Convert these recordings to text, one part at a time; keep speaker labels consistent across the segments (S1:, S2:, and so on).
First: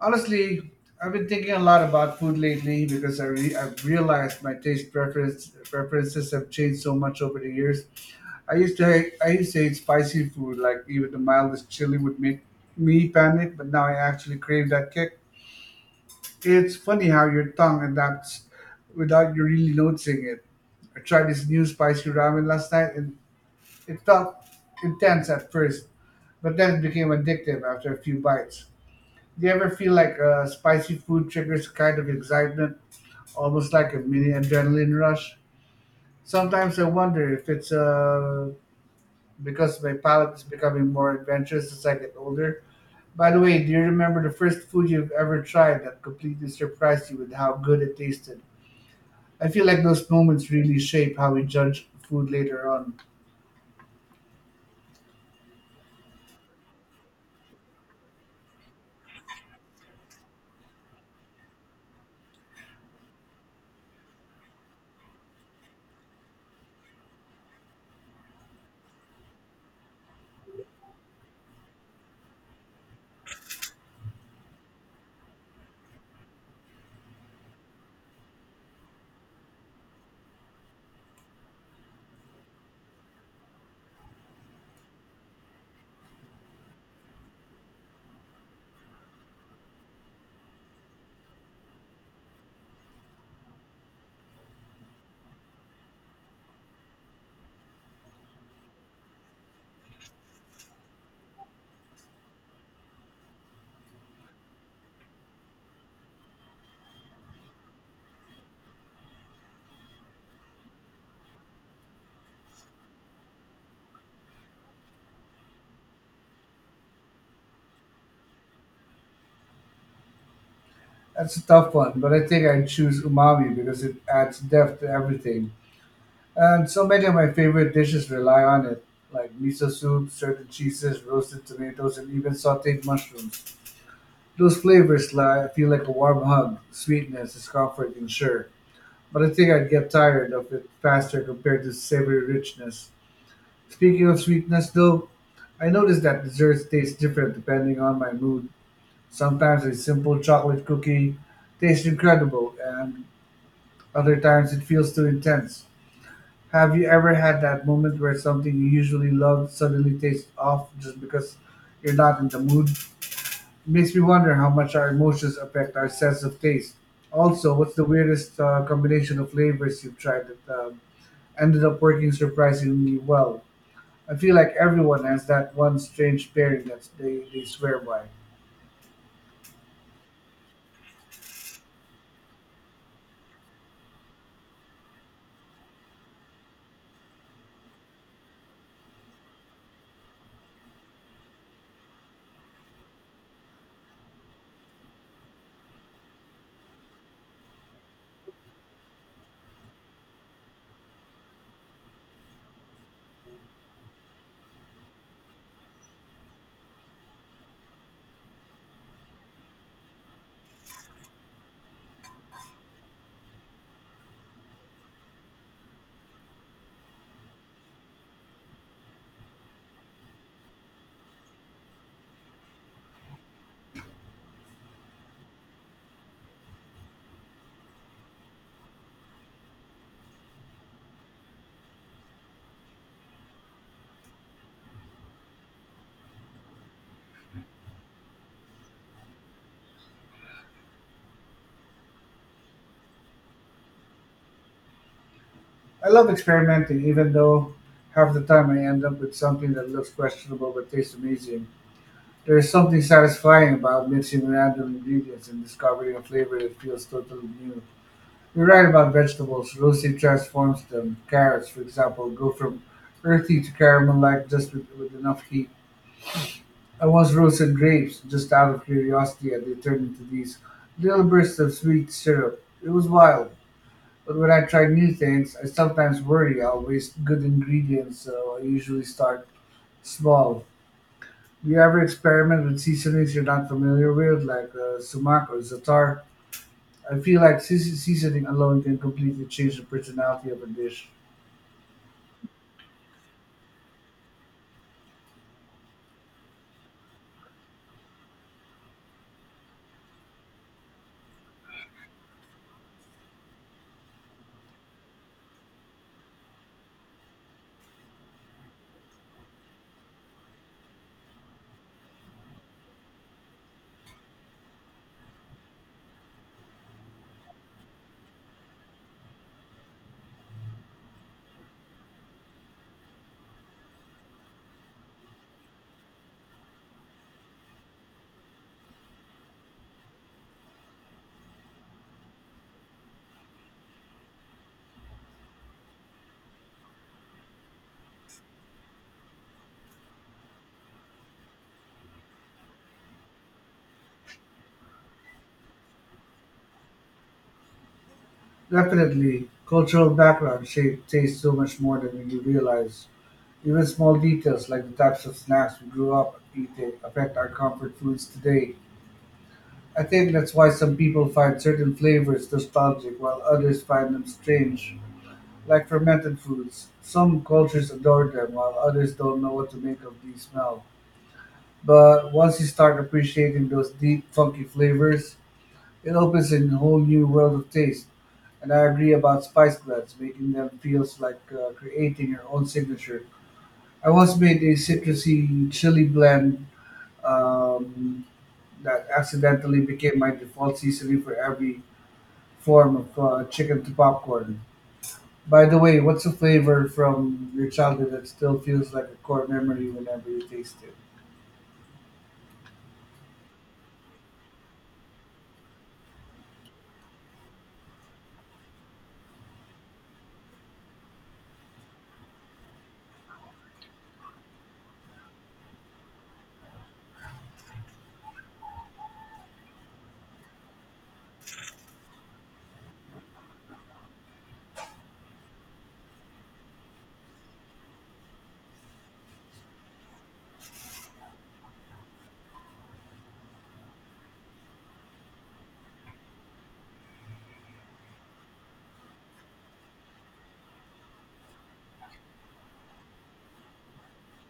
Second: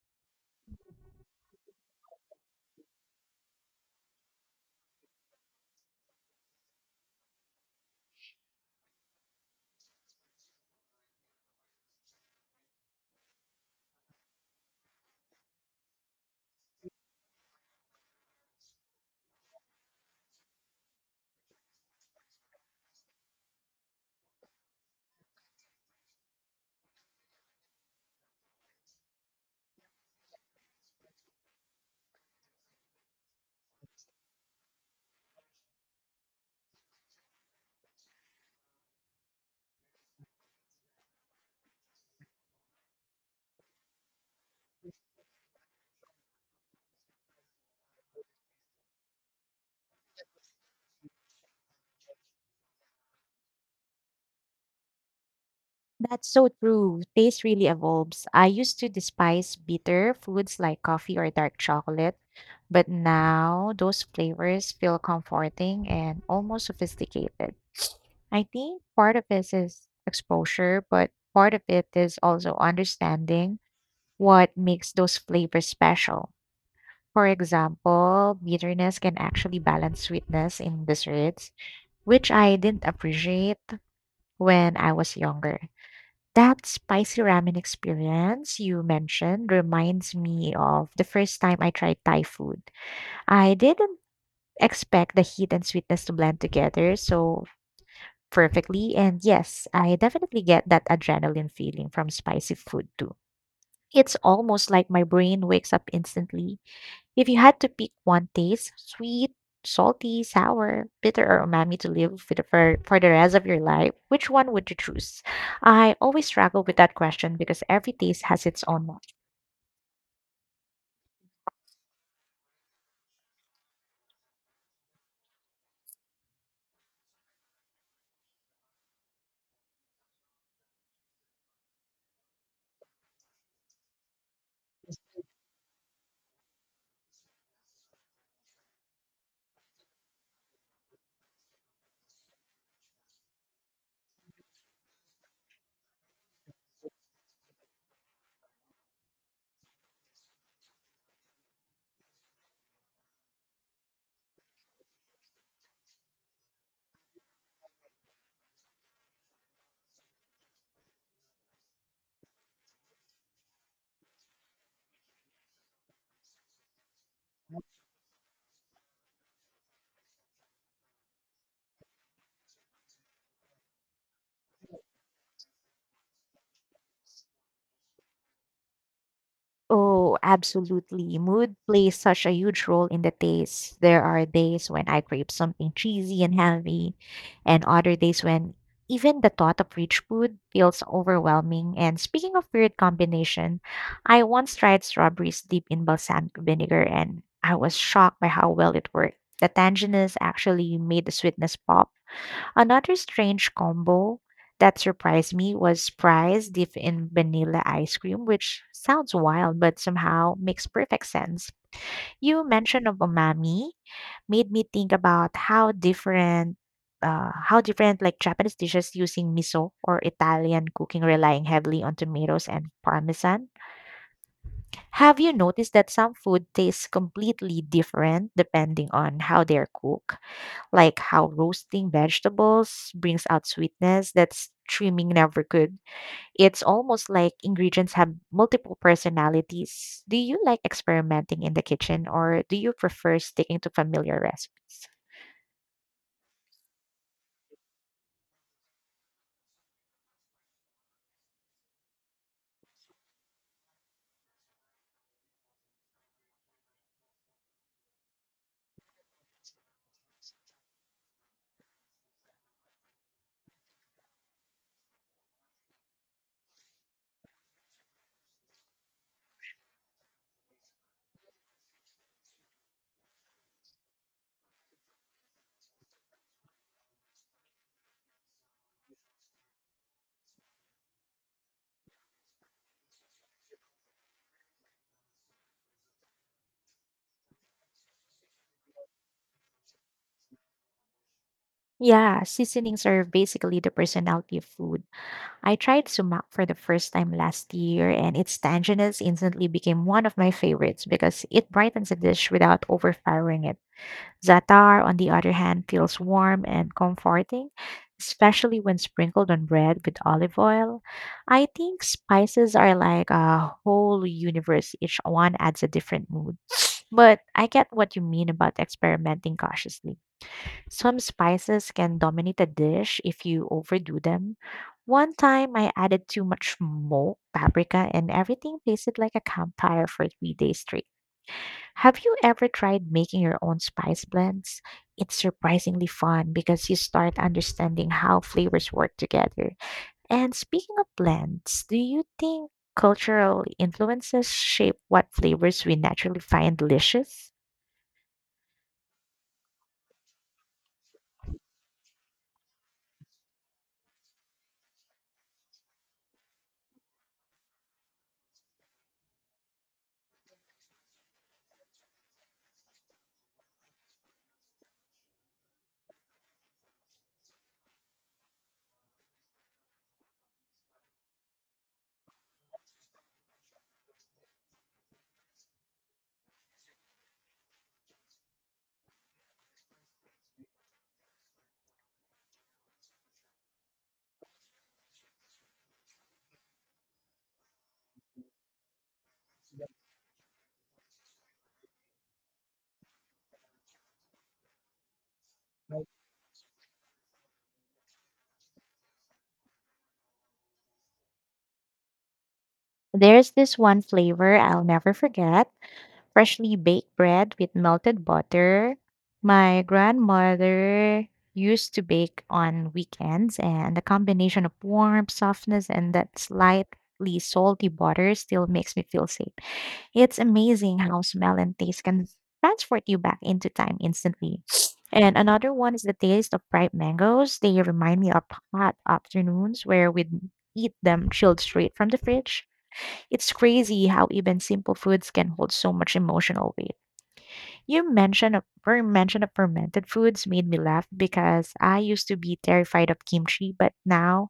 S1: Honestly, I've been thinking a lot about food lately because I've realized my taste preferences have changed so much over the years. I used to hate spicy food, like even the mildest chili would make me panic, but now I actually crave that kick. It's funny how your tongue adapts without you really noticing it. I tried this new spicy ramen last night, and it felt intense at first, but then it became addictive after a few bites. Do you ever feel like spicy food triggers a kind of excitement, almost like a mini adrenaline rush? Sometimes I wonder if it's because my palate is becoming more adventurous as I get older. By the way, do you remember the first food you've ever tried that completely surprised you with how good it tasted? I feel like those moments really shape how we judge food later on.
S2: That's so true. Taste really evolves. I used to despise bitter foods like coffee or dark chocolate, but now those flavors feel comforting and almost sophisticated. I think part of this is exposure, but part of it is also understanding what makes those flavors special. For example, bitterness can actually balance sweetness in desserts, which I didn't appreciate when I was younger. That spicy ramen experience you mentioned reminds me of the first time I tried Thai food. I didn't expect the heat and sweetness to blend together so perfectly, and yes, I definitely get that adrenaline feeling from spicy food too. It's almost like my brain wakes up instantly. If you had to pick one taste, sweet, salty, sour, bitter, or umami to live with for the rest of your life, which one would you choose? I always struggle with that question because every taste has its own.
S1: That's a tough one, but I think I'd choose umami because it adds depth to everything. And so many of my favorite dishes rely on it, like miso soup, certain cheeses, roasted tomatoes, and even sauteed mushrooms. Those feel like a warm hug. Sweetness is comforting, sure, but I think I'd get tired of it faster compared to savory richness. Speaking of sweetness, though, I noticed that desserts taste different depending on my mood. Sometimes a simple chocolate cookie tastes incredible, and other times it feels too intense. Have you ever had that moment where something you usually love suddenly tastes off just because you're not in the mood? Makes me wonder how much our emotions affect our sense of taste. Also, what's the weirdest combination of flavors you've tried that ended up working surprisingly well? I feel like everyone has that one strange pairing that they swear by.
S2: Oh, absolutely. Mood plays such a huge role in the taste. There are days when I crave something cheesy and heavy, and other days when even the thought of rich food feels overwhelming. And speaking of weird combination, I once tried strawberries deep in balsamic vinegar, and I was shocked by how well it worked. The tanginess actually made the sweetness pop. Another strange combo that surprised me was fries dipped in vanilla ice cream, which sounds wild but somehow makes perfect sense. You mention of umami made me think about how different how different like Japanese dishes using miso or Italian cooking relying heavily on tomatoes and parmesan. Have you noticed that some food tastes completely different depending on how they're cooked? Like how roasting vegetables brings out sweetness that trimming never could. It's almost like ingredients have multiple personalities. Do you like experimenting in the kitchen, or do you prefer sticking to familiar recipes?
S1: I love experimenting, even though half the time I end up with something that looks questionable but tastes amazing. There is something satisfying about mixing random ingredients and discovering a flavor that feels totally new. You're right about vegetables. Roasting transforms them. Carrots, for example, go from earthy to caramel-like just with enough heat. I once roasted grapes just out of curiosity, and they turned into these little bursts of sweet syrup. It was wild. But when I try new things, I sometimes worry I'll waste good ingredients, so I usually start small. Do you ever experiment with seasonings you're not familiar with, like sumac or za'atar? I feel like seasoning alone can completely change the personality of a dish.
S2: Yeah, seasonings are basically the personality of food. I tried sumac for the first time last year, and its tanginess instantly became one of my favorites because it brightens a dish without overpowering it. Zatar, on the other hand, feels warm and comforting, especially when sprinkled on bread with olive oil. I think spices are like a whole universe, each one adds a different mood. But I get what you mean about experimenting cautiously. Some spices can dominate a dish if you overdo them. One time I added too much smoke, paprika, and everything tasted like a campfire for 3 days straight. Have you ever tried making your own spice blends? It's surprisingly fun because you start understanding how flavors work together. And speaking of blends, do you think cultural influences shape what flavors we naturally find delicious?
S1: Definitely, cultural background shape tastes so much more than we realize. Even small details like the types of snacks we grew up eating affect our comfort foods today. I think that's why some people find certain flavors nostalgic while others find them strange, like fermented foods. Some cultures adore them while others don't know what to make of these smells. But once you start appreciating those deep, funky flavors, it opens a whole new world of taste. And I agree about spice blends, making them feels like creating your own signature. I once made a citrusy chili blend um, that accidentally became my default seasoning for every form of chicken to popcorn. By the way, what's a flavor from your childhood that still feels like a core memory whenever you taste it?
S2: There's this one flavor I'll never forget: freshly baked bread with melted butter. My grandmother used to bake on weekends, and the combination of warmth, softness, and that slightly salty butter still makes me feel safe. It's amazing how smell and taste can transport you back into time instantly. And another one is the taste of ripe mangoes. They remind me of hot afternoons where we'd eat them chilled straight from the fridge. It's crazy how even simple foods can hold so much emotional weight. You your mention of fermented foods made me laugh because I used to be terrified of kimchi, but now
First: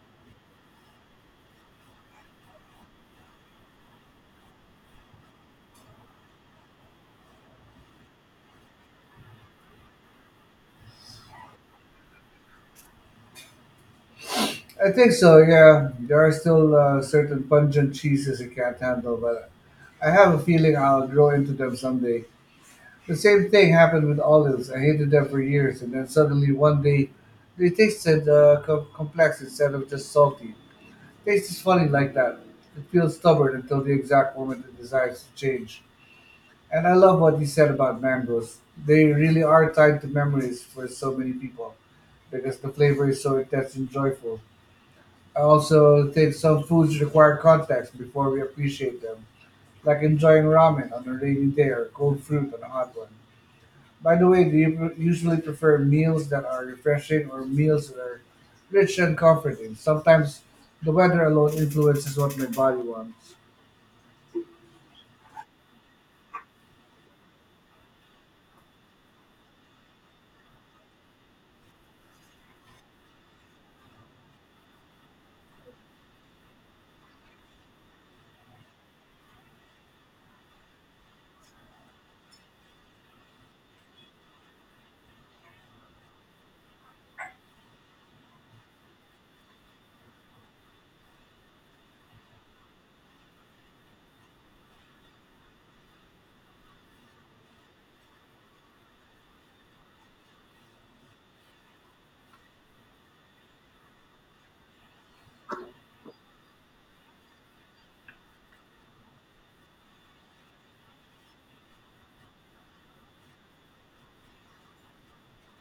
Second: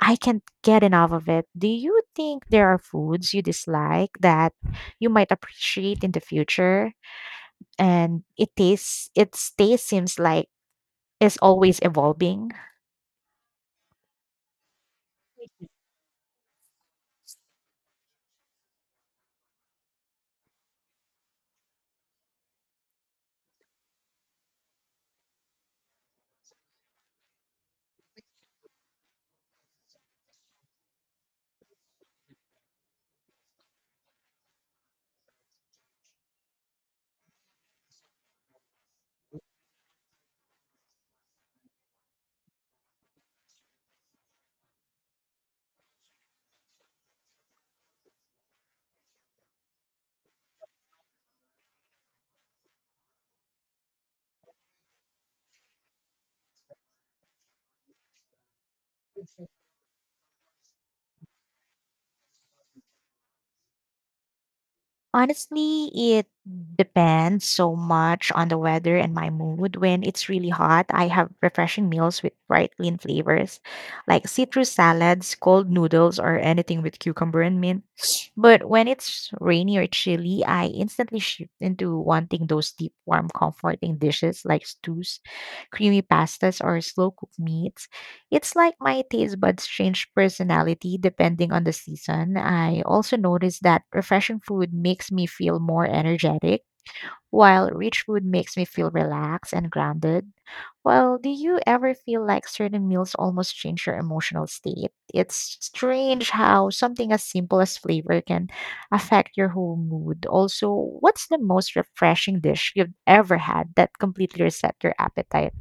S2: I can't get enough of it. Do you think there are foods you dislike that you might appreciate in the future? And it tastes, its taste seems like is always evolving.
S1: I think so. Yeah, there are still certain pungent cheeses I can't handle, but I have a feeling I'll grow into them someday. The same thing happened with olives. I hated them for years, and then suddenly one day, they tasted complex instead of just salty. Taste is funny like that. It feels stubborn until the exact moment it desires to change. And I love what you said about mangoes. They really are tied to memories for so many people because the flavor is so intense and joyful. I also think some foods require context before we appreciate them, like enjoying ramen on a rainy day or cold fruit on a hot one. By the way, do you usually prefer meals that are refreshing or meals that are rich and comforting? Sometimes the weather alone influences what my body wants.
S2: Honestly, it depends so much on the weather and my mood. When it's really hot, I have refreshing meals with bright, clean flavors, like citrus salads, cold noodles, or anything with cucumber and mint. But when it's rainy or chilly, I instantly shift into wanting those deep, warm, comforting dishes like stews, creamy pastas, or slow cooked meats. It's like my taste buds change personality depending on the season. I also notice that refreshing food makes me feel more energetic, while rich food makes me feel relaxed and grounded. Well, do you ever feel like certain meals almost change your emotional state? It's strange how something as simple as flavor can affect your whole mood. Also, what's the most refreshing dish you've ever had that completely reset your appetite?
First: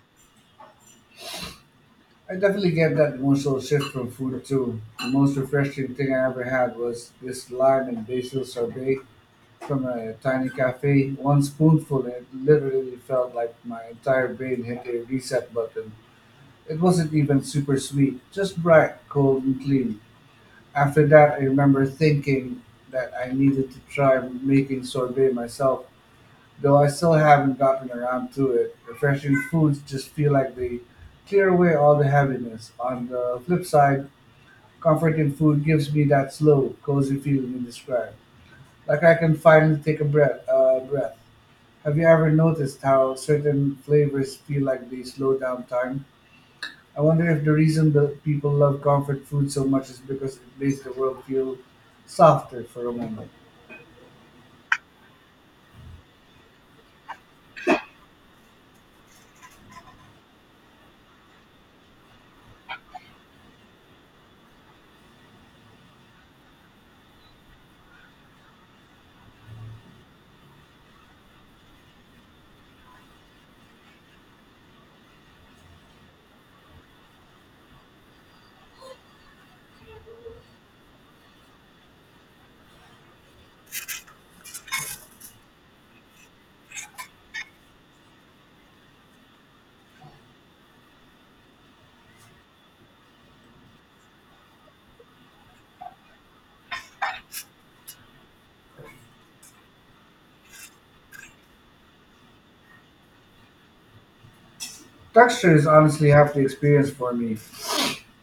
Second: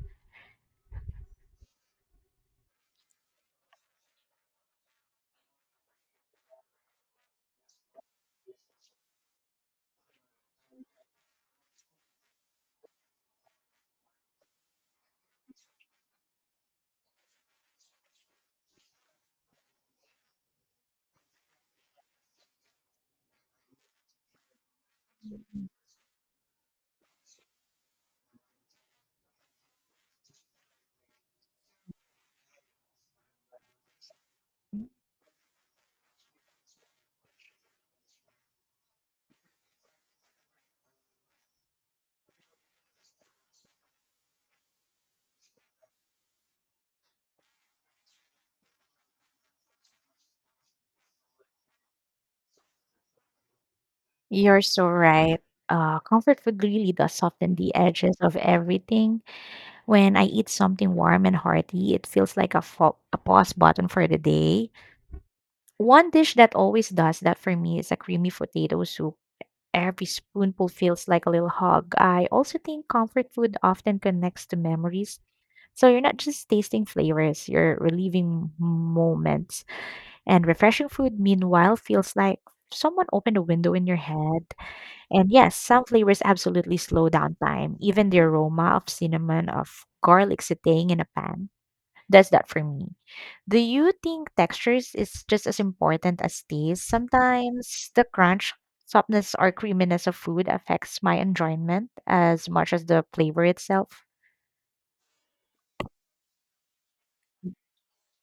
S1: I definitely get that emotional shift from food too. The most refreshing thing I ever had was this lime and basil sorbet from a tiny cafe. One spoonful, and it literally felt like my entire brain hit a reset button. It wasn't even super sweet, just bright, cold, and clean. After that, I remember thinking that I needed to try making sorbet myself, though I still haven't gotten around to it. Refreshing foods just feel like they clear away all the heaviness. On the flip side, comforting food gives me that slow, cozy feeling you described. Like I can finally take a breath. Have you ever noticed how certain flavors feel like they slow down time? I wonder if the reason that people love comfort food so much is because it makes the world feel softer for a moment.
S2: You're so right. Comfort food really does soften the edges of everything. When I eat something warm and hearty, it feels like a pause button for the day. One dish that always does that for me is a creamy potato soup. Every spoonful feels like a little hug. I also think comfort food often connects to memories. So you're not just tasting flavors, you're reliving moments. And refreshing food, meanwhile, feels like someone opened a window in your head, and yes, some flavors absolutely slow down time, even the aroma of cinnamon, of garlic sauteing in a pan. Does that for me. Do you think textures is just as important as taste? Sometimes the crunch, softness, or creaminess of food affects my enjoyment as much as the flavor itself.
S1: Texture is honestly half the experience for me.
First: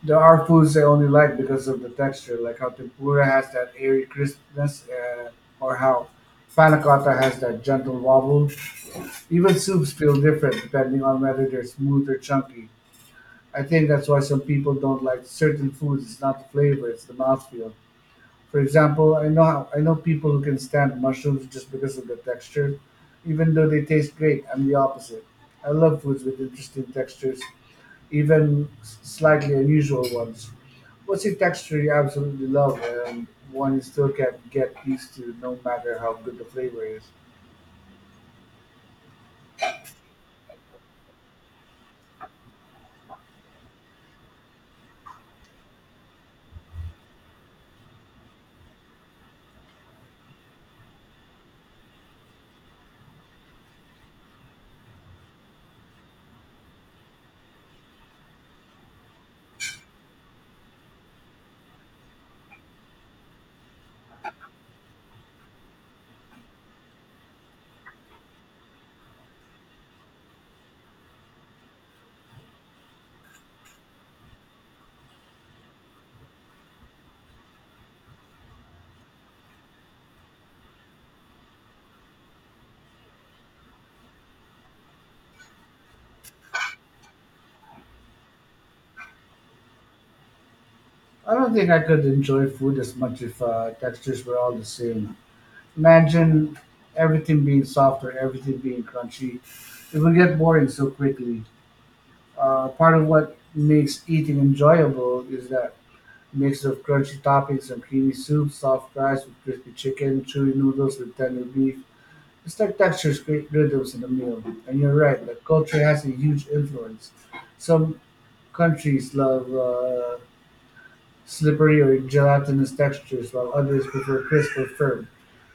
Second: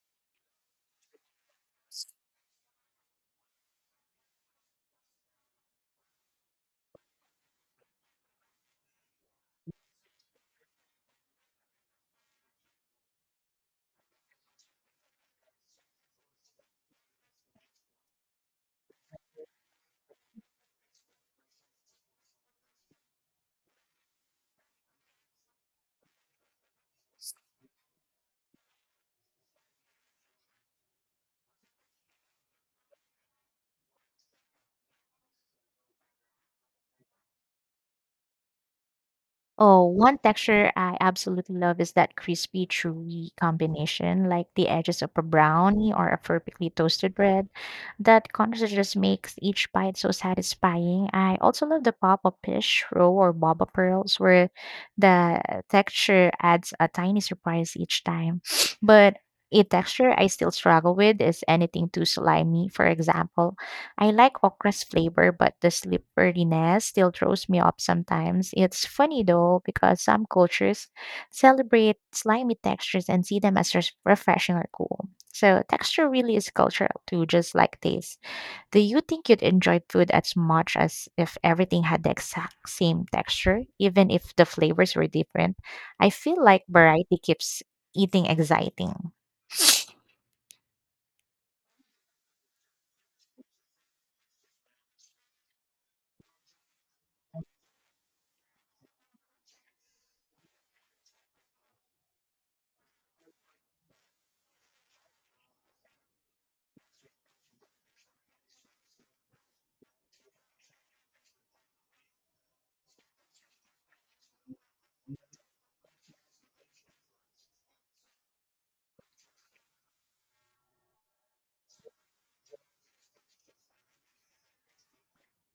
S1: There are foods I only like because of the texture, like how tempura has that airy crispness, or how panna cotta has that gentle wobble. Even soups feel different depending on whether they're smooth or chunky. I think that's why some people don't like certain foods. It's not the flavor; it's the mouthfeel. For example, I know people who can stand mushrooms just because of the texture, even though they taste great. I'm the opposite. I love foods with interesting textures, even slightly unusual ones. What's a texture you absolutely love and one you still can't get used to, no matter how good the flavor is?
S2: Oh, one texture I absolutely love is that crispy, chewy combination, like the edges of a brownie or a perfectly toasted bread. That contrast just makes each bite so satisfying. I also love the pop of fish, roe, or baba pearls, where the texture adds a tiny surprise each time. But a texture I still struggle with is anything too slimy, for example. I like okra's flavor, but the slipperiness still throws me off sometimes. It's funny though, because some cultures celebrate slimy textures and see them as refreshing or cool. So, texture really is cultural too, just like taste. Do you think you'd enjoy food as much as if everything had the exact same texture, even if the flavors were different? I feel like variety keeps eating exciting.
S1: I don't think I could enjoy food as much if textures were all the same. Imagine everything being softer, everything being crunchy. It would get boring so quickly. Part of what makes eating enjoyable is that mix of crunchy toppings and creamy soup, soft fries with crispy chicken, chewy noodles with tender beef. It's like textures create rhythms in the meal. And you're right, that culture has a huge influence. Some countries love slippery or gelatinous textures, while others prefer crisp or firm.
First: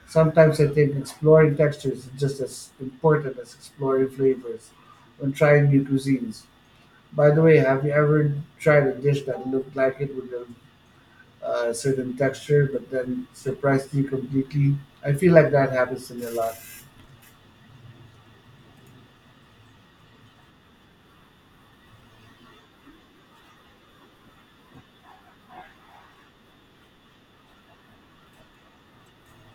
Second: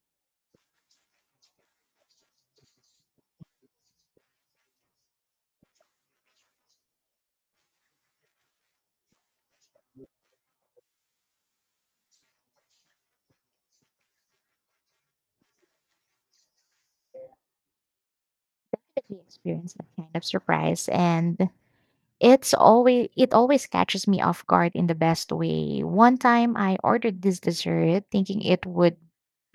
S1: Sometimes I think exploring textures is just as important as exploring flavors when trying new cuisines. By the way, have you ever tried a dish that looked like it with a certain texture but then surprised you completely? I feel like that happens to me a lot.
S2: If you experience that kind of surprise and it's always, it always catches me off guard in the best way. One time I ordered this dessert thinking it would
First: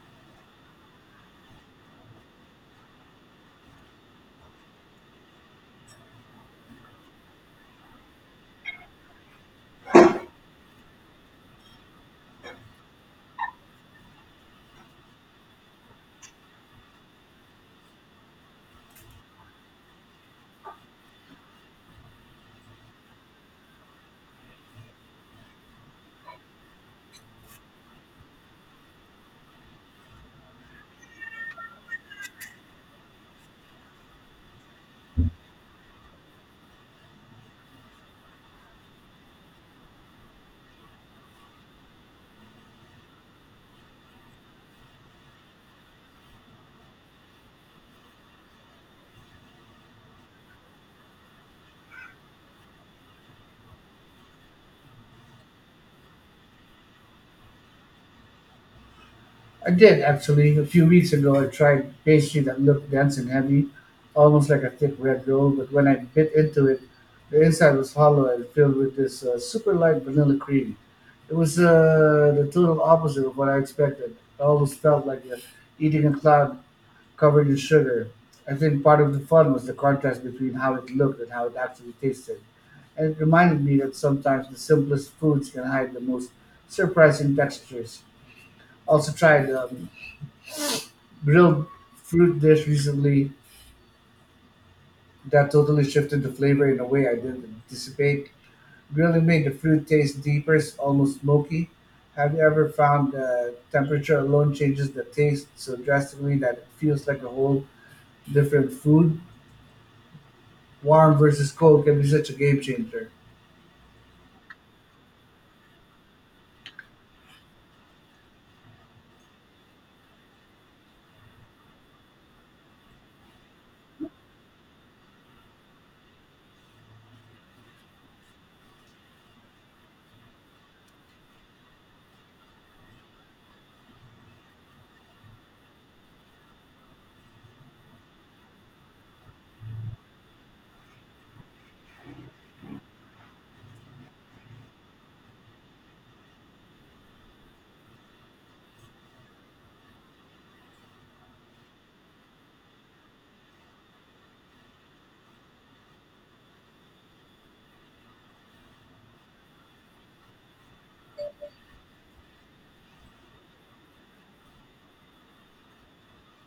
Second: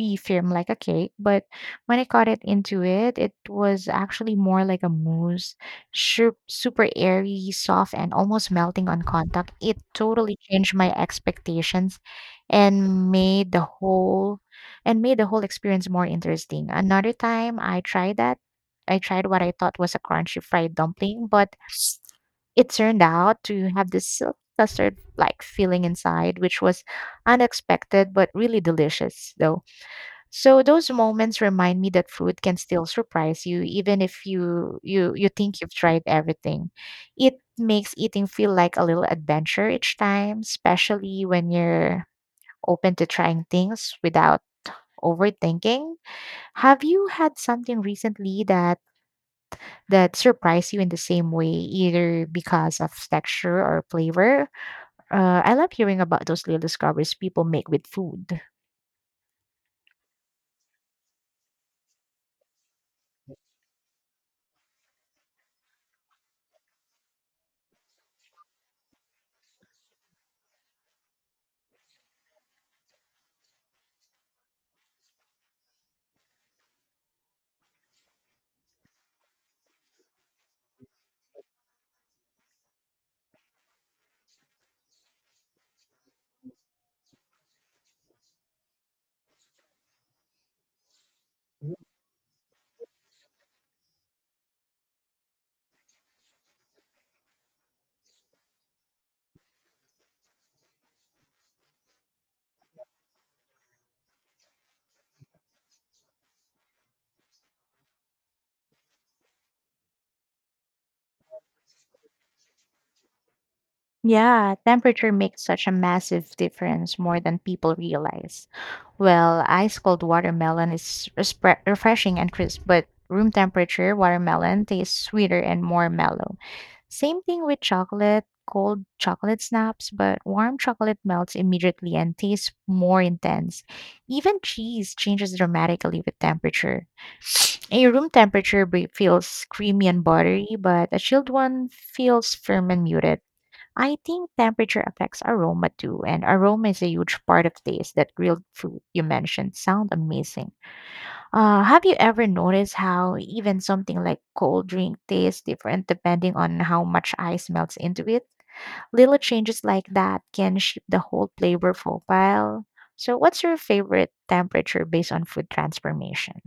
S2: be firm like a cake, but when I cut it into it, it was actually more like a mousse, super airy, soft, and almost melting on contact. It totally changed my expectations and made the whole and made the whole experience more interesting. Another time I tried what I thought was a crunchy fried dumpling, but it turned out to have this silk custard like feeling inside, which was unexpected but really delicious, though. So those moments remind me that food can still surprise you, even if you think you've tried everything. It makes eating feel like a little adventure each time, especially when you're open to trying things without overthinking. Have you had something recently that surprised you in the same way, either because of texture or flavor? I love hearing about those little discoveries people make with food.
S1: I did actually. A few weeks ago, I tried pastry that looked dense and heavy, almost like a thick red dough, but when I bit into it, the inside was hollow and filled with this super light vanilla cream. It was the total opposite of what I expected. It almost felt like you're eating a cloud covered in sugar. I think part of the fun was the contrast between how it looked and how it actually tasted. And it reminded me that sometimes the simplest foods can hide the most surprising textures. Also tried grilled fruit dish recently that totally shifted the flavor in a way I didn't anticipate. Grilling made the fruit taste deeper, it's almost smoky. Have you ever found temperature alone changes the taste so drastically that it feels like a whole different food? Warm versus cold can be such a game changer.
S2: Yeah, temperature makes such a massive difference more than people realize. Well, ice cold watermelon is refreshing and crisp, but room temperature watermelon tastes sweeter and more mellow. Same thing with chocolate, cold chocolate snaps, but warm chocolate melts immediately and tastes more intense. Even cheese changes dramatically with temperature. A room temperature brie feels creamy and buttery, but a chilled one feels firm and muted. I think temperature affects aroma too, and aroma is a huge part of taste. That grilled food you mentioned sound amazing. Have you ever noticed how even something like cold drink tastes different depending on how much ice melts into it? Little changes like that can shape the whole flavor profile. So, what's your favorite temperature based on food transformation?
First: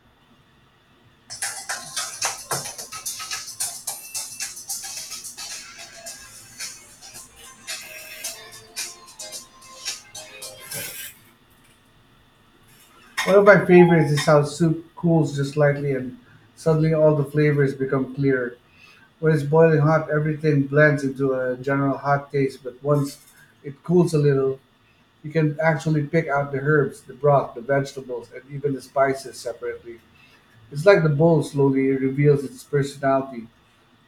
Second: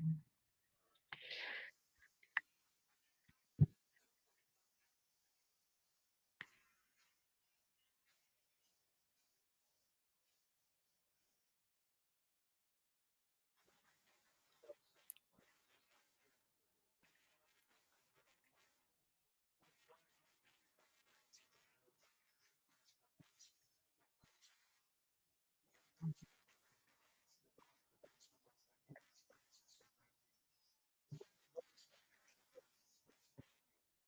S1: One of my favorites is how soup cools just slightly and suddenly all the flavors become clearer. When it's boiling hot, everything blends into a general hot taste, but once it cools a little, you can actually pick out the herbs, the broth, the vegetables, and even the spices separately. It's like the bowl slowly reveals its personality.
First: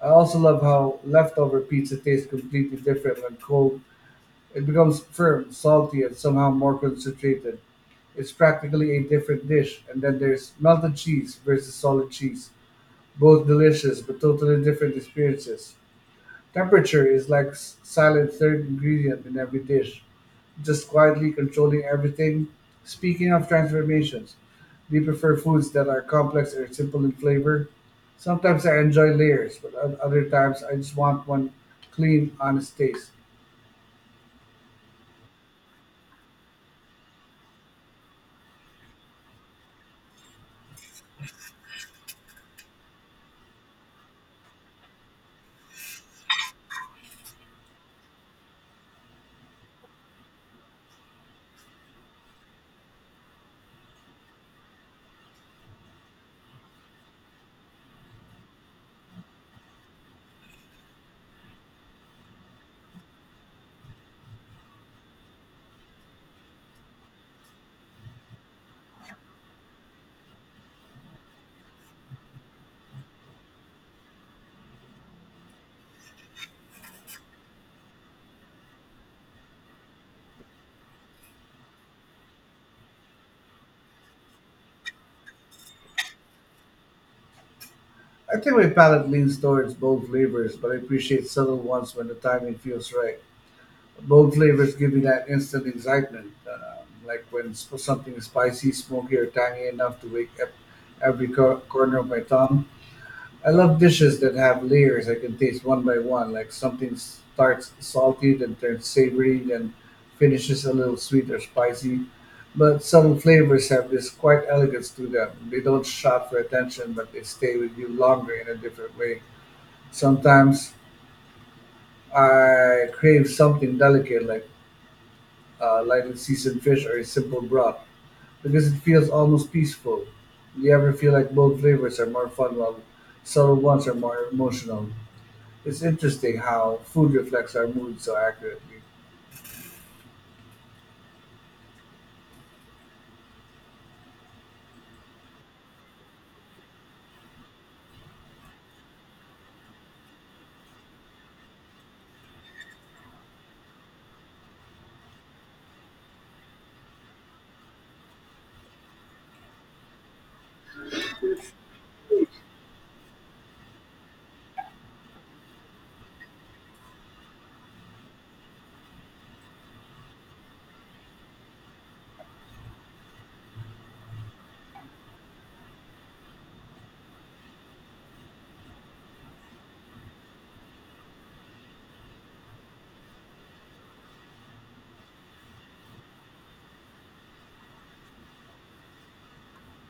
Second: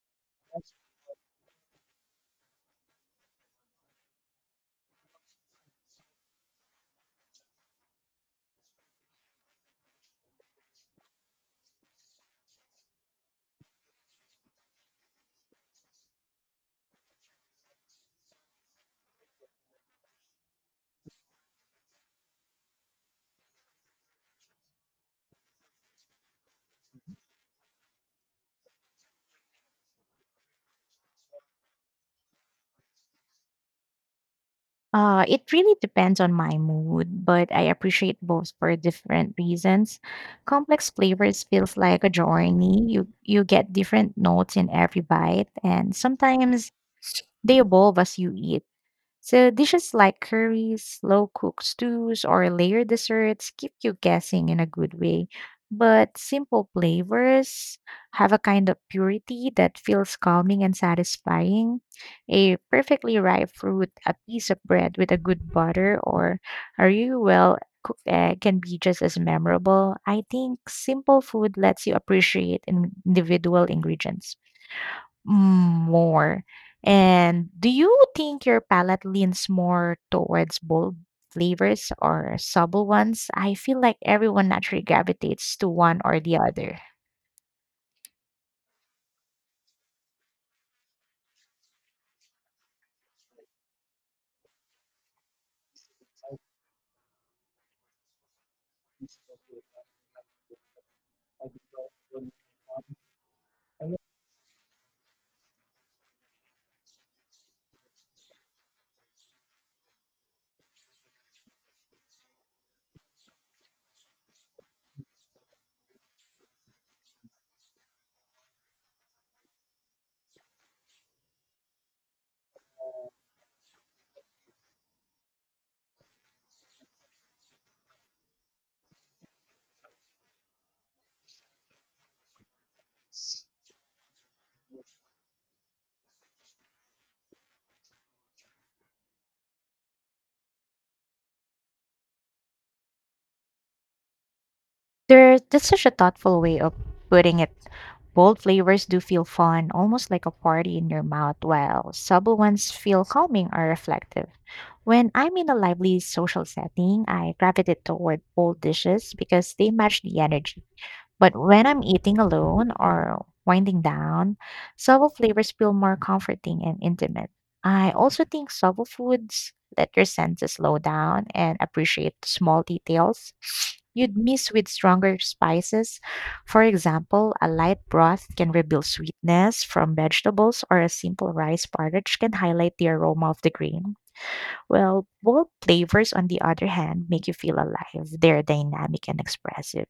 S1: I also love how leftover pizza tastes completely different when cold. It becomes firm, salty, and somehow more concentrated. It's practically a different dish. And then there's melted cheese versus solid cheese. Both delicious, but totally different experiences. Temperature is like silent third ingredient in every dish just quietly controlling everything. Speaking of transformations, do you prefer foods that are complex or simple in flavor? Sometimes I enjoy layers, but at other times I just want one clean, honest taste.
S2: It really depends on my mood, but I appreciate both for different reasons. Complex flavors feels like a journey. You get different notes in every bite, and sometimes they evolve as you eat. So dishes like curries, slow cooked stews, or layered desserts keep you guessing in a good way. But simple flavors have a kind of purity that feels calming and satisfying. A perfectly ripe fruit, a piece of bread with a good butter, or a really well cooked egg can be just as memorable. I think simple food lets you appreciate individual ingredients. Mm, more. And do you think your palate leans more towards bold flavors or subtle ones? I feel like everyone naturally gravitates to one or the other.
S1: I think my palate leans towards bold flavors, but I appreciate subtle ones when the timing feels right. Bold flavors give me that instant excitement, like when something is spicy, smoky, or tangy enough to wake up every corner of my tongue. I love dishes that have layers I can taste one by one, like something starts salty, then turns savory, then finishes a little sweet or spicy. But some flavors have this quiet elegance to them. They don't shout for attention, but they stay with you longer in a different way. Sometimes I crave something delicate, like lightly seasoned fish or a simple broth, because it feels almost peaceful. Do you ever feel like bold flavors are more fun while subtle ones are more emotional? It's interesting how food reflects our mood so accurately.
S2: There, that's such a thoughtful way of putting it. Bold flavors do feel fun, almost like a party in your mouth, while subtle ones feel calming or reflective. When I'm in a lively social setting, I gravitate toward bold dishes because they match the energy. But when I'm eating alone or winding down, subtle flavors feel more comforting and intimate. I also think subtle foods let your senses slow down and appreciate small details you'd miss with stronger spices. For example, a light broth can reveal sweetness from vegetables, or a simple rice porridge can highlight the aroma of the grain. Well, bold flavors, on the other hand, make you feel alive. They're dynamic and expressive.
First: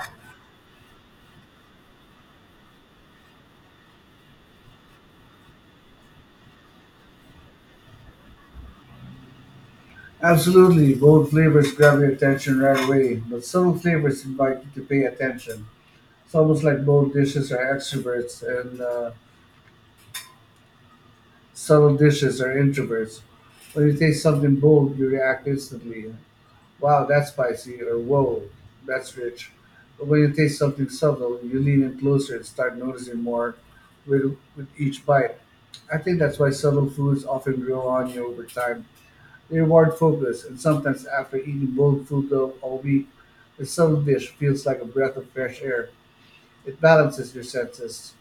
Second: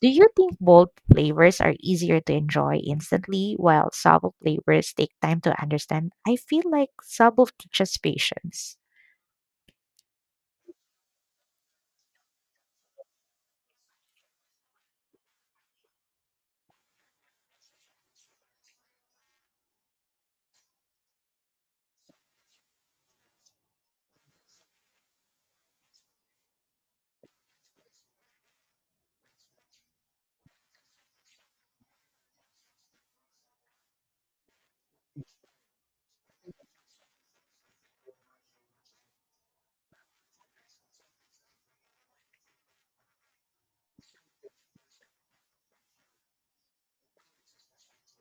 S2: Do you think bold flavors are easier to enjoy instantly while subtle flavors take time to understand? I feel like subtle teaches patience.
S1: Absolutely, bold flavors grab your attention right away, but subtle flavors invite you to pay attention. It's almost like bold dishes are extroverts and subtle dishes are introverts. When you taste something bold, you react instantly. Wow, that's spicy, or whoa, that's rich. But when you taste something subtle, you lean in closer and start noticing more with each bite. I think that's why subtle foods often grow on you over time. Reward focus, and sometimes after eating bold food of a week, a subtle dish feels like a breath of fresh air. It balances your senses.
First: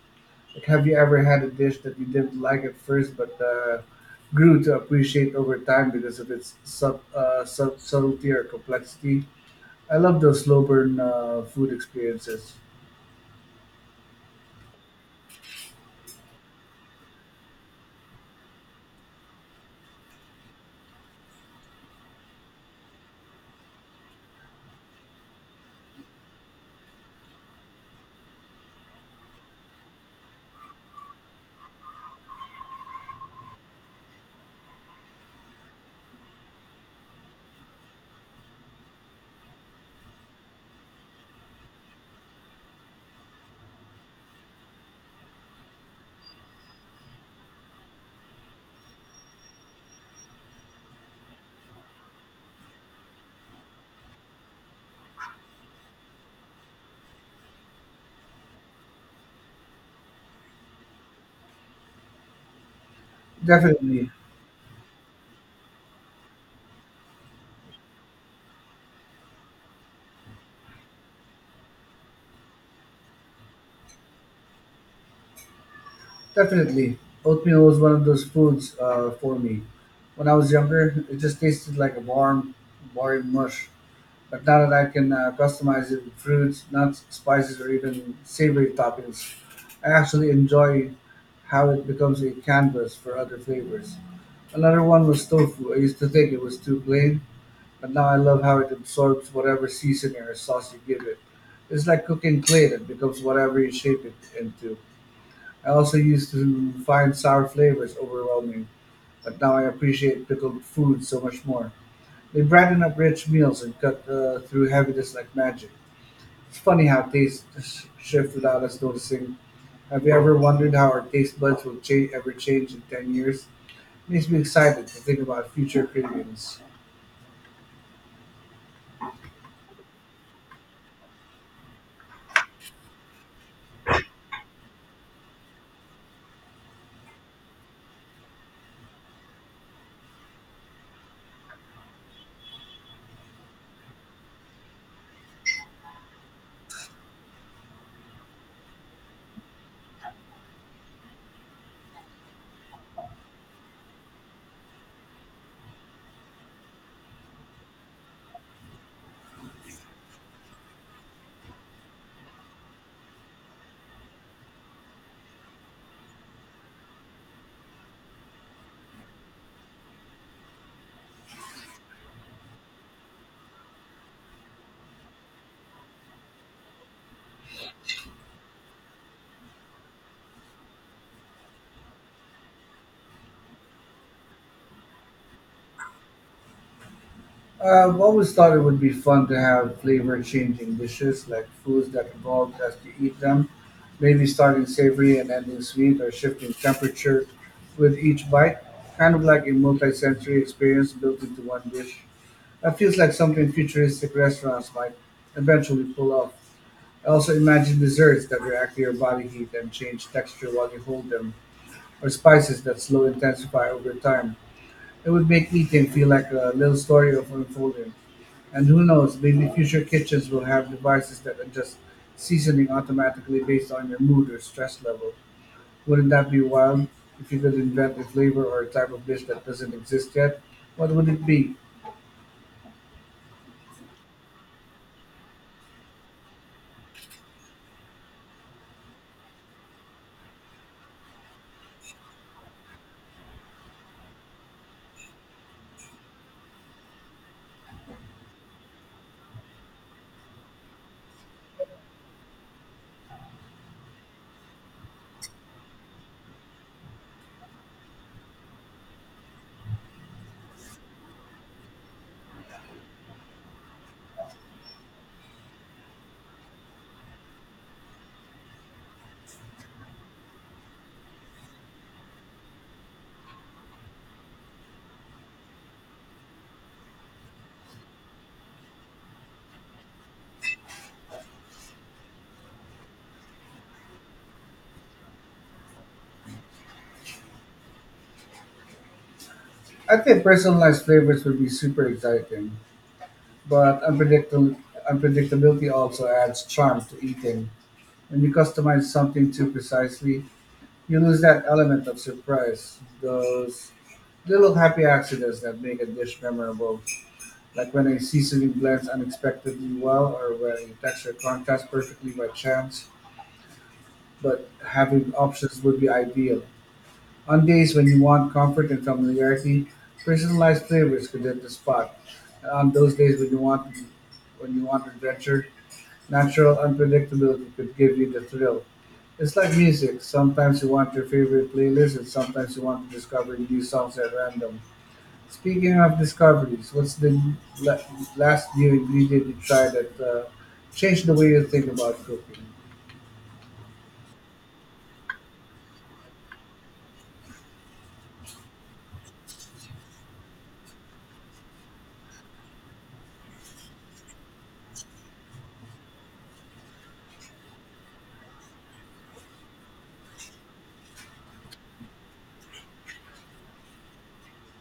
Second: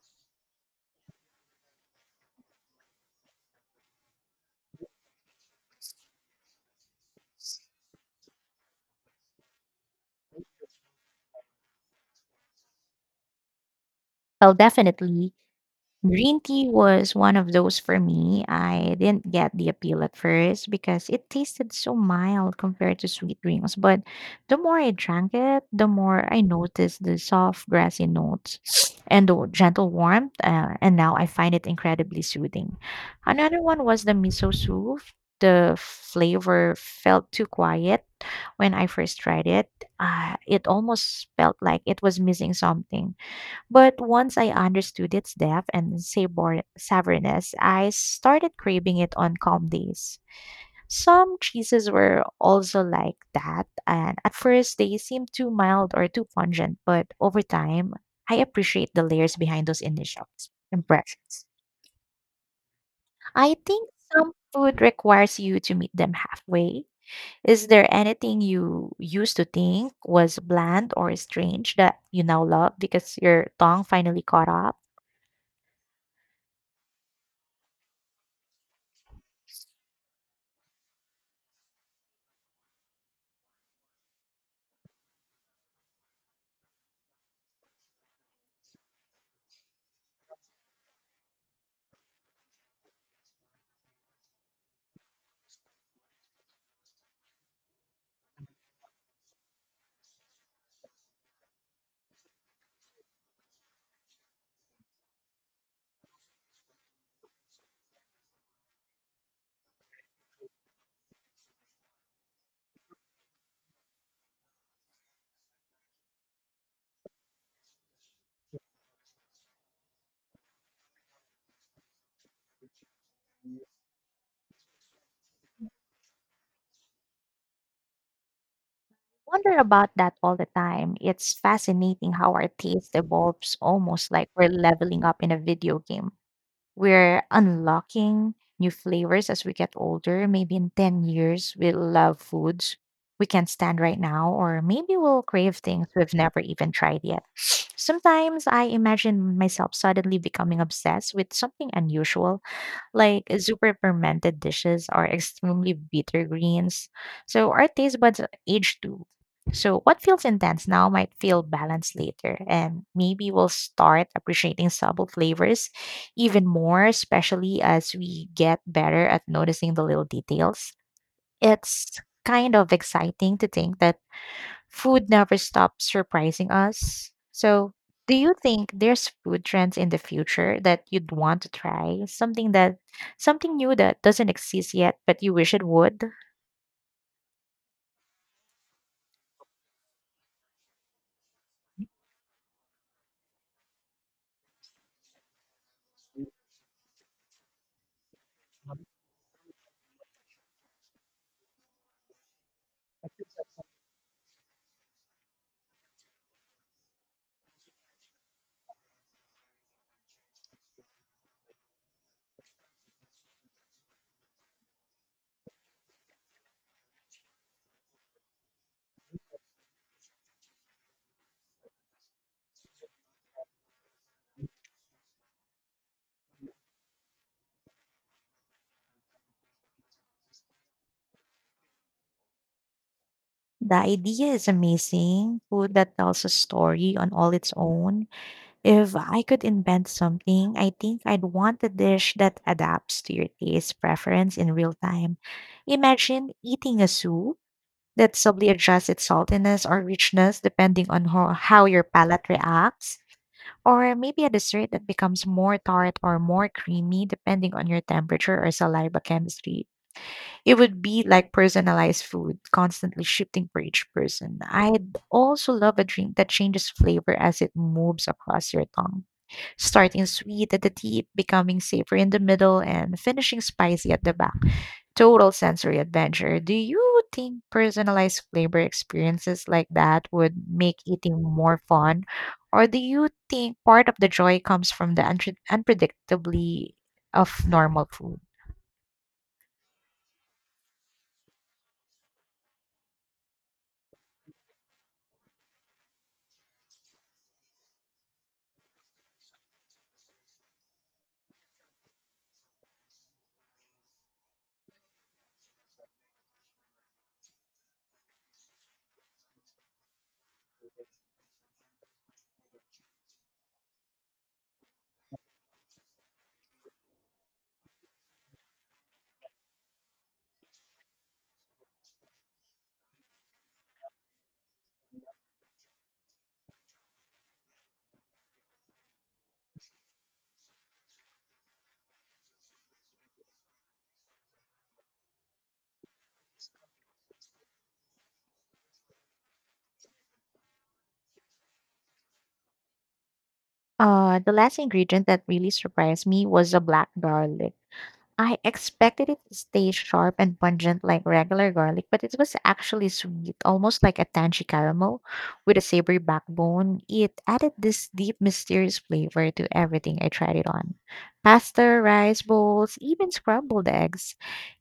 S1: Like, have you ever had a dish that you didn't like at first but grew to appreciate over time because of its subtlety or complexity? I love those slow burn food experiences.
S2: Well, definitely. Green tea was one of those for me. I didn't get the appeal at first because it tasted so mild compared to sweet drinks. But the more I drank it, the more I noticed the soft grassy notes and the gentle warmth. And now I find it incredibly soothing. Another one was the miso soup. The flavor felt too quiet when I first tried it. It almost felt like it was missing something, but once I understood its depth and savoriness, I started craving it on calm days. Some cheeses were also like that, and at first they seemed too mild or too pungent, but over time, I appreciate the layers behind those initial impressions. I think
S1: Definitely,
S2: some food requires you to meet them halfway. Is there anything you used to think was bland or strange that you now love because your tongue finally caught up?
S1: definitely. Oatmeal was one of those foods for me. When I was younger, it just tasted like a warm mush. But now that I can customize it with fruits, nuts, spices, or even savory toppings, I actually enjoy how it becomes a canvas for other flavors. Another one was tofu. I used to think it was too plain, but now I love how it absorbs whatever seasoning or sauce you give it. It's like cooking clay that becomes whatever you shape it into. I also used to find sour flavors overwhelming, but now I appreciate pickled food so much more. They brighten up rich meals and cut through heaviness like magic. It's funny how tastes shift without us noticing. Have you ever wondered how our taste buds will ever change in 10 years? Makes me excited to think about future cravings.
S2: Wonder about that all the time. It's fascinating how our taste evolves almost like we're leveling up in a video game. We're unlocking new flavors as we get older. Maybe in 10 years, we'll love foods we can't stand right now, or maybe we'll crave things we've never even tried yet. Sometimes I imagine myself suddenly becoming obsessed with something unusual, like super fermented dishes are extremely bitter greens, so our taste buds age too. So what feels intense now might feel balanced later, and maybe we'll start appreciating subtle flavors even more, especially as we get better at noticing the little details. It's kind of exciting to think that food never stops surprising us. So, do you think there's food trends in the future that you'd want to try? Something new that doesn't exist yet, but you wish it would?
S1: I've always thought it would be fun to have flavor changing dishes like foods that evolve as you eat them, maybe starting savory and ending sweet or shifting temperature with each bite, kind of like a multi sensory experience built into one dish. That feels like something futuristic restaurants might eventually pull off. I also imagine desserts that react to your body heat and change texture while you hold them, or spices that slow intensify over time. It would make eating feel like a little story of unfolding. And who knows, maybe future kitchens will have devices that adjust seasoning automatically based on your mood or stress level. Wouldn't that be wild? If you could invent a flavor or a type of dish that doesn't exist yet, what would it be?
S2: The idea is amazing. Food that tells a story on all its own. If I could invent something, I think I'd want a dish that adapts to your taste preference in real time. Imagine eating a soup that subtly adjusts its saltiness or richness depending on how your palate reacts. Or maybe a dessert that becomes more tart or more creamy depending on your temperature or saliva chemistry. It would be like personalized food, constantly shifting for each person. I'd also love a drink that changes flavor as it moves across your tongue, starting sweet at the tip, becoming savory in the middle, and finishing spicy at the back, total sensory adventure. Do you think personalized flavor experiences like that would make eating more fun? Or do you think part of the joy comes from the unpredictably of normal food?
S1: I think personalized flavors would be super exciting, but unpredictable unpredictability also adds charm to eating. When you customize something too precisely, you lose that element of surprise. Those little happy accidents that make a dish memorable, like when a seasoning blends unexpectedly well or when a texture contrasts perfectly by chance, but having options would be ideal. On days when you want comfort and familiarity, personalized flavors could hit the spot. And on those days when you want adventure, natural unpredictability could give you the thrill. It's like music. Sometimes you want your favorite playlist, and sometimes you want to discover new songs at random. Speaking of discoveries, what's the la- last new ingredient you tried that changed the way you think about cooking?
S2: The last ingredient that really surprised me was the black garlic. I expected it to stay sharp and pungent like regular garlic, but it was actually sweet, almost like a tangy caramel with a savory backbone. It added this deep, mysterious flavor to everything I tried it on, pasta, rice bowls, even scrambled eggs.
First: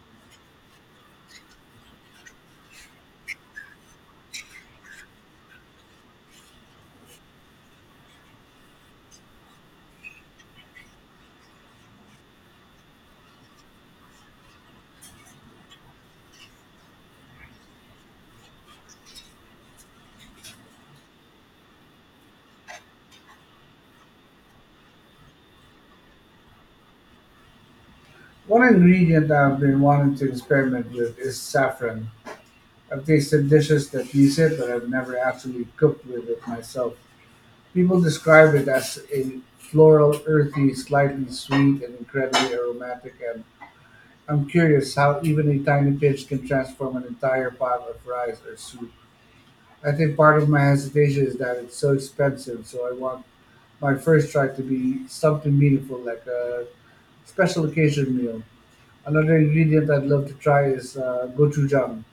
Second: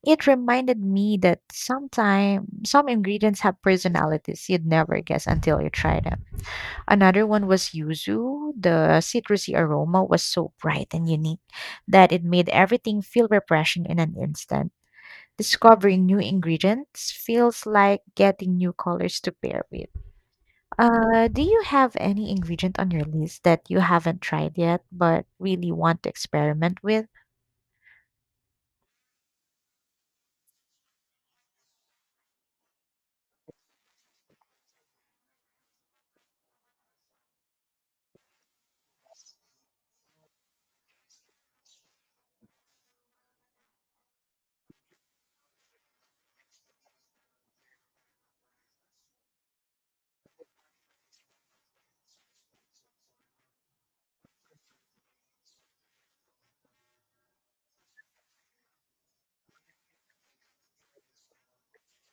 S2: It reminded me that sometimes some ingredients have personalities you'd never guess until you try them. Another one was yuzu. The citrusy aroma was so bright and unique that it made everything feel refreshing in an instant. Discovering new ingredients feels like getting new colors to pair with. Do you have any ingredient on your list that you haven't tried yet but really want to experiment with?
S1: One ingredient I've been wanting to experiment with is saffron. I've tasted dishes that use it, but I've never actually cooked with it myself. People describe it as a floral, earthy, slightly sweet, and incredibly aromatic. And I'm curious how even a tiny pinch can transform an entire pot of rice or soup. I think part of my hesitation is that it's so expensive, so I want my first try to be something meaningful, like a special occasion meal. Another ingredient I'd love to try is gochujang.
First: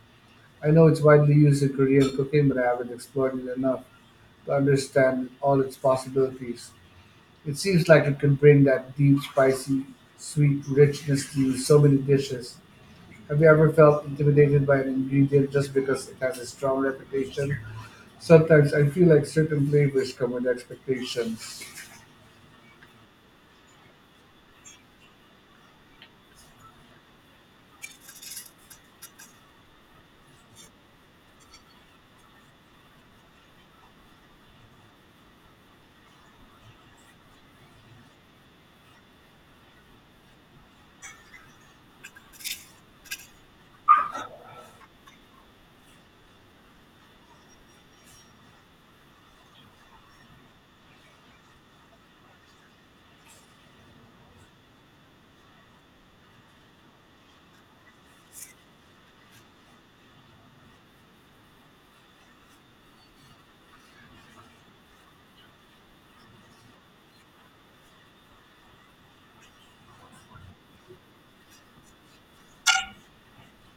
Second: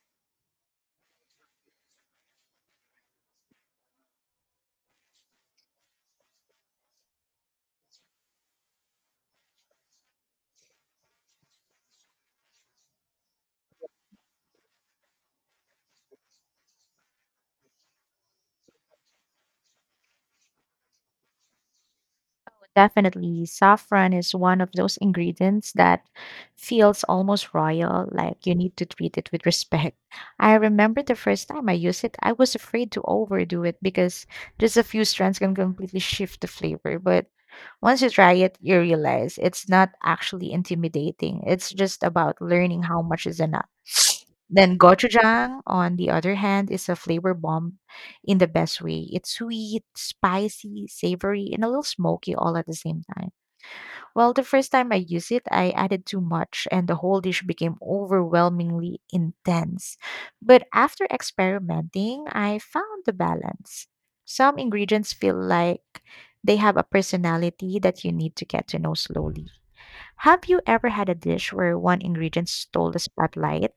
S1: I know it's widely used in Korean cooking, but I haven't explored it enough to understand all its possibilities. It seems like it could bring that deep, spicy, sweet richness to so many dishes. Have you ever felt intimidated by an ingredient just because it has a strong reputation? Sometimes I feel like certain flavors come with expectations.
S2: Definitely, saffron is one of those ingredients that feels almost royal, like you need to treat it with respect. I remember the first time I used it, I was afraid to overdo it because just a few strands can completely shift the flavor. But once you try it, you realize it's not actually intimidating. It's just about learning how much is enough. Then gochujang, on the other hand, is a flavor bomb in the best way. It's sweet, spicy, savory, and a little smoky all at the same time. Well, the first time I used it, I added too much, and the whole dish became overwhelmingly intense. But after experimenting, I found the balance. Some ingredients feel like they have a personality that you need to get to know slowly. Have you ever had a dish where one ingredient stole the spotlight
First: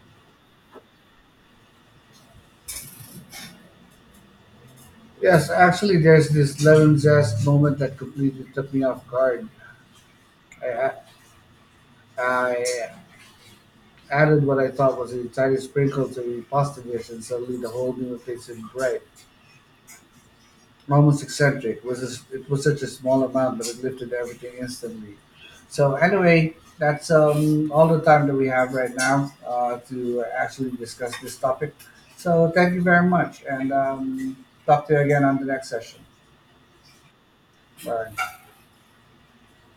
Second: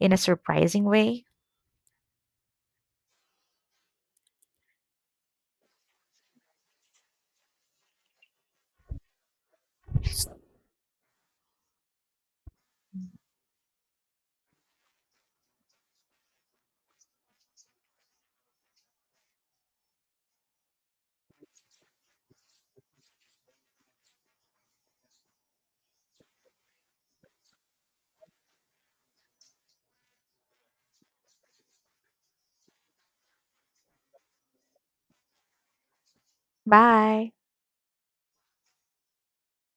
S2: in a surprising way?
S1: Yes, actually, there's this lemon zest moment that completely took me off guard. I, I added what I thought was a tiny sprinkle to the pasta dish, and suddenly the whole meal tasted bright, almost eccentric. It was it was such a small amount, but it lifted everything instantly. So anyway, that's all the time that we have right now to actually discuss this topic. So thank you very much, and talk to you again on the next session.
S2: Bye.
S1: Bye.